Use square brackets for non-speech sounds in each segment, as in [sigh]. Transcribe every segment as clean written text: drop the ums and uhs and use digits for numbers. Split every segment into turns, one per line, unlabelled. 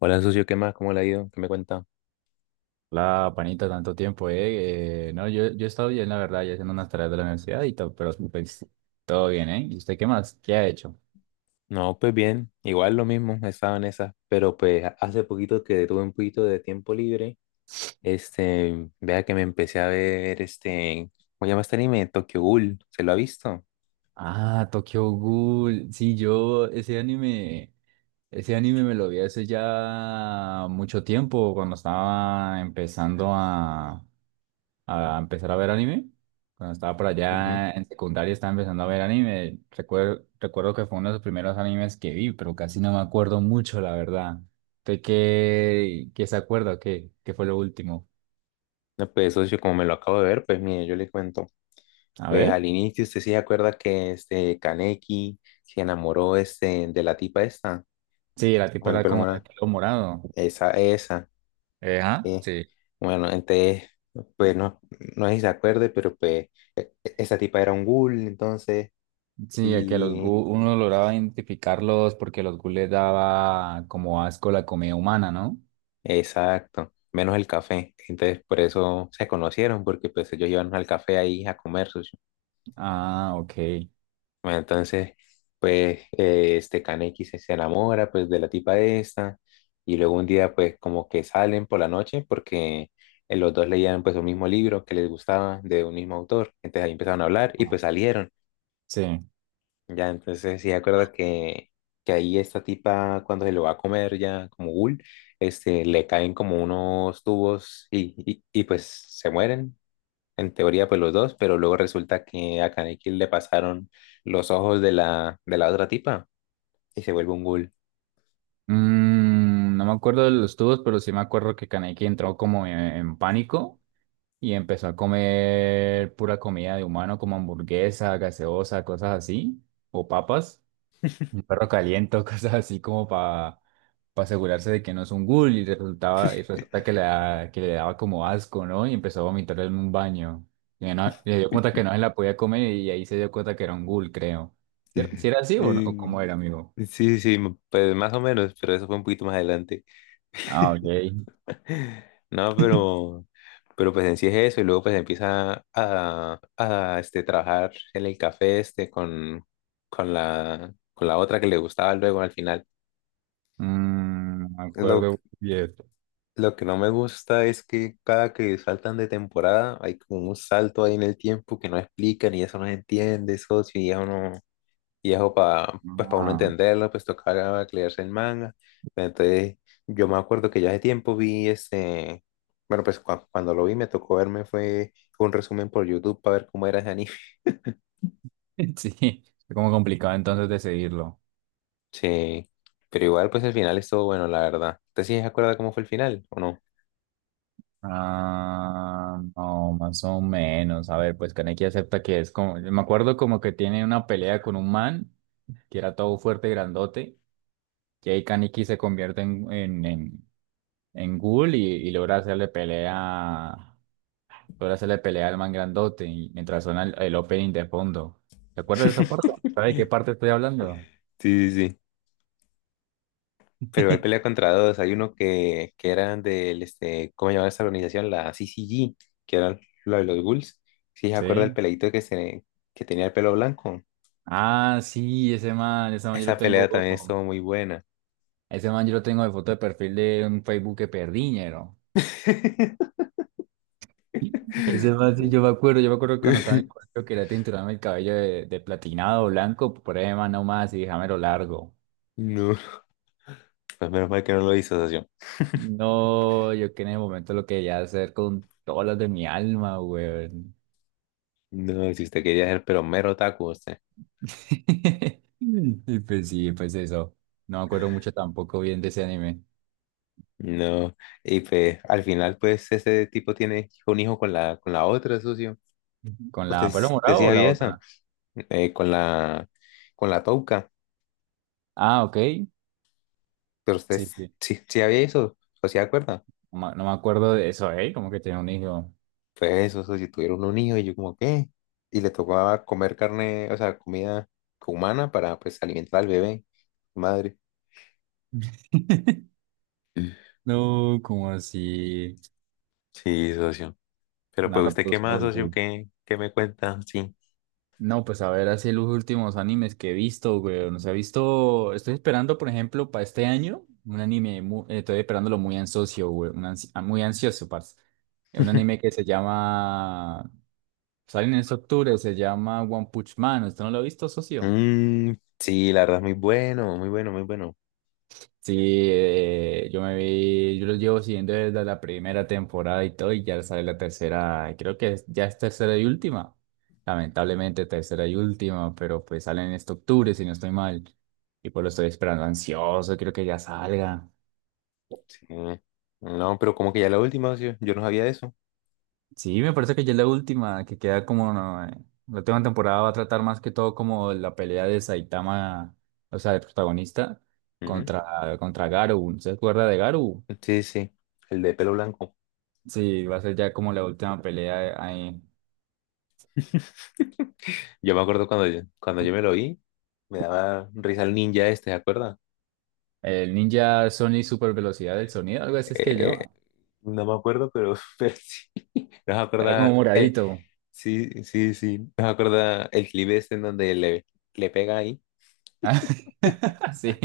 Hola, socio, ¿qué más? ¿Cómo le ha ido? ¿Qué me cuenta?
La panita, tanto tiempo, ¿eh? No, yo he estado bien, la verdad, ya haciendo unas tareas de la universidad y todo, pero pues, todo bien, ¿eh? ¿Y usted qué más? ¿Qué ha hecho?
No, pues bien, igual lo mismo, estaba en esas, pero pues hace poquito que tuve un poquito de tiempo libre, este, vea que me empecé a ver este, ¿cómo se llama este anime? Tokyo Ghoul, ¿se lo ha visto?
Ah, Tokyo Ghoul. Sí, yo ese anime me lo vi hace ya mucho tiempo, cuando estaba empezando a empezar a ver anime. Cuando estaba por
Ujú.
allá en secundaria estaba empezando a ver anime. Recuerdo que fue uno de los primeros animes que vi, pero casi no me acuerdo mucho, la verdad. ¿Usted qué se acuerda? ¿Qué fue lo último?
No, pues socio, como me lo acabo de ver, pues mire, yo le cuento,
A
pues
ver.
al inicio usted sí se acuerda que este Kaneki se enamoró este de la tipa esta,
Sí, la tipa
con el
era
pelo
como de
morado,
pelo morado.
esa, esa.
¿Ah?
Sí.
Sí.
Bueno, entonces, pues no, no sé si se acuerde, pero pues esa tipa era un ghoul, entonces,
Sí, el que los gu
y
uno lograba identificarlos porque los gu les daba como asco la comida humana, ¿no?
exacto, menos el café. Entonces, por eso se conocieron, porque pues ellos iban al café ahí a comer socio.
Ah, ok.
Bueno, entonces, pues este Kaneki se enamora pues de la tipa esta, y luego un día pues como que salen por la noche, porque los dos leían pues un mismo libro que les gustaba de un mismo autor. Entonces ahí empezaron a hablar y
Ah,
pues salieron.
sí.
Ya, entonces sí, de acuerdo que ahí esta tipa, cuando se lo va a comer ya como ghoul, este, le caen como unos tubos y pues se mueren, en teoría pues los dos, pero luego resulta que a Kaneki le pasaron los ojos de la otra tipa y se vuelve un ghoul.
No me acuerdo de los tubos, pero sí me acuerdo que Kaneki entró como en pánico y empezó a comer pura comida de humano, como hamburguesa, gaseosa, cosas así, o papas, un perro caliente, [laughs] o cosas así como para asegurarse de que no es un ghoul y resulta que le daba como asco, ¿no? Y empezó a vomitar en un baño. Y le dio cuenta
[laughs]
que no se la podía comer y ahí se dio cuenta que era un ghoul, creo. ¿Si era así o no? ¿O
Mm.
cómo era, amigo?
Sí, sí, pues más o menos, pero eso fue un poquito más adelante.
Ah, ok.
[laughs] No, pero pues en sí es eso, y luego pues empieza a este, trabajar en el café este con con la otra que le gustaba luego al final.
Mm, me
Lo,
acuerdo y esto.
lo que no me gusta es que cada que saltan de temporada hay como un salto ahí en el tiempo que no explican y eso no se entiende, socio, y eso no, y eso para pues para uno
Ah,
entenderlo, pues tocaba leerse el manga. Pero entonces yo me acuerdo que ya hace tiempo vi ese, bueno, pues cuando lo vi me tocó verme fue un resumen por YouTube para ver cómo era ese anime. [laughs]
[laughs] sí, es como complicado entonces decidirlo.
Sí, pero igual pues el final estuvo bueno, la verdad. ¿Usted sí se acuerda cómo fue el final o no?
Ah, no, más o menos. A ver, pues Kaneki acepta que es como. Me acuerdo como que tiene una pelea con un man que era todo fuerte y grandote. Y ahí Kaneki se convierte en ghoul y logra hacerle pelea. Logra hacerle pelea al man grandote y mientras suena el opening de fondo. ¿Te acuerdas de esa parte? ¿Sabes de qué parte estoy hablando?
Sí, sí, sí. Pero igual pelea
[laughs]
contra dos. Hay uno que eran del, este, ¿cómo llamaba esta organización? La CCG, que eran la de los ghouls. Sí, se acuerda el
Sí.
peleito que, se, que tenía el pelo blanco.
Ah, sí,
Esa pelea también estuvo muy buena.
ese man yo lo tengo de foto de perfil de un Facebook que perdí, ñero.
[laughs]
Ese man, sí, yo me acuerdo, que
Uh,
cuando estaba en el
[laughs]
colegio quería tinturarme el cabello de platinado blanco, por ahí man nomás y dejámelo largo.
no, pues menos mal que no lo hizo, socio.
No, yo que en el momento lo quería hacer con todas las de mi alma, weón.
No, si usted quería ser, pero mero otaku, usted.
[laughs] Y pues sí, pues eso. No me acuerdo mucho tampoco bien de ese anime.
No, y pues al final, pues ese tipo tiene un hijo con la otra, socio.
¿Con la pelo
Usted
morado
sí
o la
había eso,
otra?
eh, con la, con la touca,
Ah, ok.
pero usted
Sí, sí,
sí, sí había eso, o sea, ¿acuerda?
no me acuerdo de eso, ¿eh? Como que tenía un hijo.
Pues eso, socio, tuvieron un hijo y yo como, ¿qué? Y le tocaba comer carne, o sea, comida humana para, pues, alimentar al bebé. Madre.
[laughs]
Mm.
No, como así.
Sí, socio. Pero pues
Nada,
usted qué
pues,
más,
no,
socio,
güey.
qué, qué me cuenta, sí.
No, pues a ver, así los últimos animes que he visto, güey. No se ha visto. Estoy esperando, por ejemplo, para este año, un anime. Estoy esperándolo muy ansioso, güey. Muy ansioso, parce. Es un anime
[laughs]
que se llama. Sale en este octubre, se llama One Punch Man. ¿Usted no lo ha visto, socio?
Mm, sí, la verdad es muy bueno, muy bueno, muy bueno.
Sí, yo los llevo siguiendo desde la primera temporada y todo, y ya sale la tercera, creo que ya es tercera y última, lamentablemente tercera y última, pero pues salen en este octubre, si no estoy mal, y pues lo estoy esperando ansioso, creo que ya salga.
Sí. No, pero como que ya la última, socio, yo no sabía eso.
Sí, me parece que ya es la última, que queda como, no, la última temporada va a tratar más que todo como la pelea de Saitama, o sea, el protagonista, contra, Garou, ¿se acuerda de Garou?
Ujú. Sí, sí, el de pelo blanco.
Sí, va a ser ya como la última pelea ahí.
[laughs] Yo me acuerdo cuando cuando yo me lo vi, me daba risa el ninja este, ¿se acuerda?
El Ninja Sony Super Velocidad del Sonido, algo así es que
Eh,
yo.
no me acuerdo, pero, [laughs] pero sí. Nos
Era, ah, como pero
acuerda, el-
moradito.
sí, sí, sí, nos acuerda el clip este en donde le pega ahí. [laughs]
[laughs] Sí.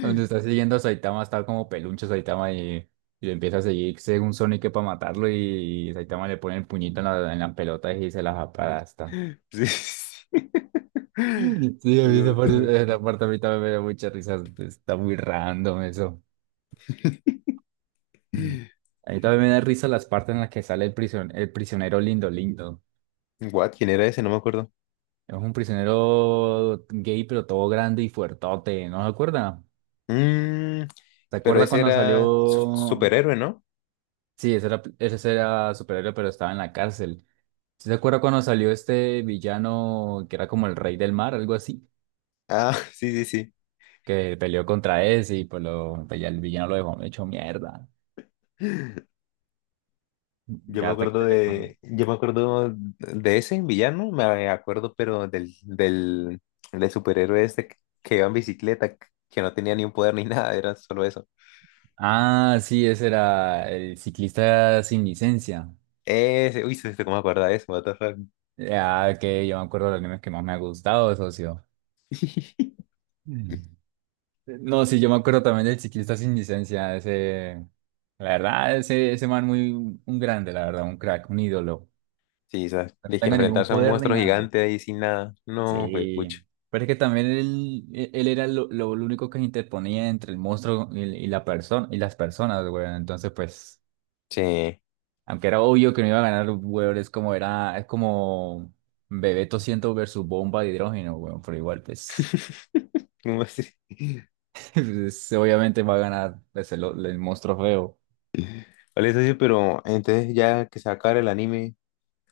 Donde está siguiendo a Saitama, está como peluncho Saitama y, lo empieza a seguir según Sonic para matarlo y Saitama le pone el puñito en la pelota y se las aplasta.
Sí, sí.
Sí, a
Esa
mí
parte
esa parte a mí también me da mucha risa. Está muy random eso. Mm.
me-
A mí también me da risa las partes en las que sale el el prisionero lindo, lindo.
[clears throat] What? ¿Quién era ese? No me acuerdo.
Es un prisionero gay, pero todo grande y fuertote, ¿no se acuerda?
Mm,
¿Se
pero
acuerda
ese
cuando
era su-
salió?
superhéroe, ¿no?
Sí, ese era superhéroe, pero estaba en la cárcel. ¿Sí se acuerda cuando salió este villano que era como el rey del mar, algo así?
Ah, [laughs] sí, sí, sí.
Que peleó contra ese y pues, pues ya el villano lo dejó hecho mierda.
Yo me
Ya hasta que...
acuerdo de, yo me acuerdo de ese villano, me acuerdo, pero del, del superhéroe este que iba en bicicleta, que no tenía ni un poder ni nada, era solo eso.
Ah, sí, ese era el ciclista sin licencia.
Ese, uy, se- se- ¿cómo me acuerda de eso? What the fuck?
Ya que yo me acuerdo de los animes que más me ha gustado, socio.
[laughs]
No, sí, yo me acuerdo también del ciclista sin licencia, ese, la verdad, ese man muy, un grande, la verdad, un crack, un ídolo.
Sí, o sea,
No
de que
tenga ningún
enfrentarse a un
poder ni
monstruo
nada.
gigante ahí sin nada. No, fue pucho.
Sí, pero es que también él era lo único que se interponía entre el monstruo y la persona, y las personas, güey. Entonces, pues,
Sí.
aunque era obvio que no iba a ganar, güey, es como Bebeto 100 versus Bomba de Hidrógeno, güey, pero igual, pues,
[laughs]
[laughs] pues, obviamente va a ganar pues, el monstruo feo.
Vale, socio, pero entonces ya que se acaba el anime,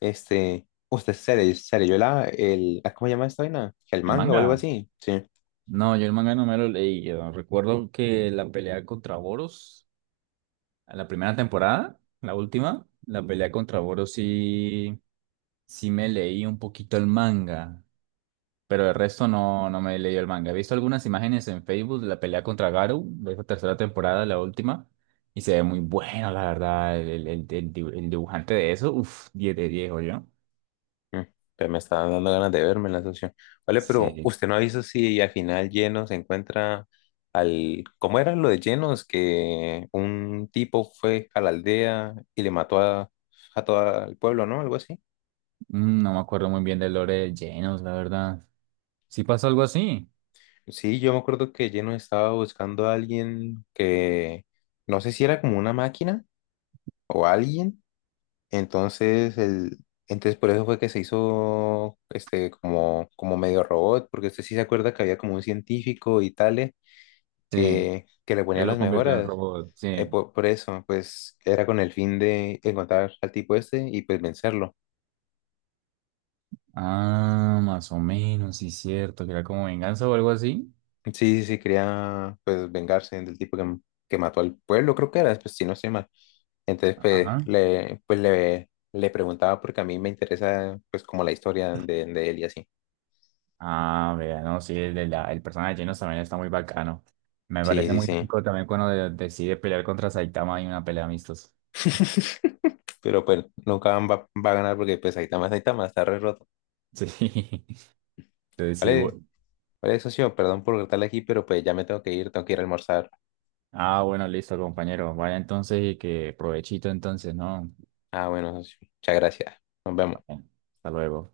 este, se leyó la, el, ah, ¿cómo se llama esta vaina? El
El
manga o
manga.
algo así. Sí.
No, yo el manga no me lo leí. Yo recuerdo que la pelea contra Boros, en la primera temporada, la última, la pelea contra Boros sí, sí me leí un poquito el manga, pero el resto no, no me leí el manga. He visto algunas imágenes en Facebook de la pelea contra Garou, de esa tercera temporada, la última, y se ve muy bueno, la verdad, el dibujante de eso, uff, 10 de 10, yo.
Mm, pero me está dando ganas de verme la socio. Vale, pero
Sí,
usted no avisó si al final Lleno se encuentra al, ¿cómo era lo de Llenos? Que un tipo fue a la aldea y le mató a todo el pueblo, ¿no? Algo así.
No me acuerdo muy bien del lore de Genos, la verdad. Sí pasó algo así.
Sí, yo me acuerdo que Llenos estaba buscando a alguien que, no sé si era como una máquina o alguien. Entonces, el, entonces por eso fue que se hizo este como, como medio robot, porque usted sí se acuerda que había como un científico y tales
Sí.
que le ponía
Él lo
las
convirtió en
mejoras.
robot, sí.
Por, eso, pues era con el fin de encontrar al tipo este y pues vencerlo.
Ah, más o menos, sí, cierto, que era como venganza o algo así.
Sí, sí, sí, quería pues vengarse del tipo que mató al pueblo, creo que era, pues si no estoy mal. Entonces,
Ajá.
pues, le preguntaba porque a mí me interesa pues como la historia de él y así.
Ah, vea, no, sí, el personaje de Genos también está muy bacano. Me parece
Sí,
muy
sí,
épico también cuando decide pelear contra Saitama en una pelea amistosa.
sí. [laughs] Pero bueno, nunca van- va, va a ganar porque pues Saitama es Saitama, está re roto.
Sí. [laughs] Entonces, sí,
Vale, vale, socio, perdón por cortarle aquí, pero pues ya me tengo que ir a almorzar.
bueno, listo, compañero. Vaya entonces y que provechito entonces, ¿no?
Ah, bueno, socio, muchas gracias. Nos vemos.
Bueno, hasta luego.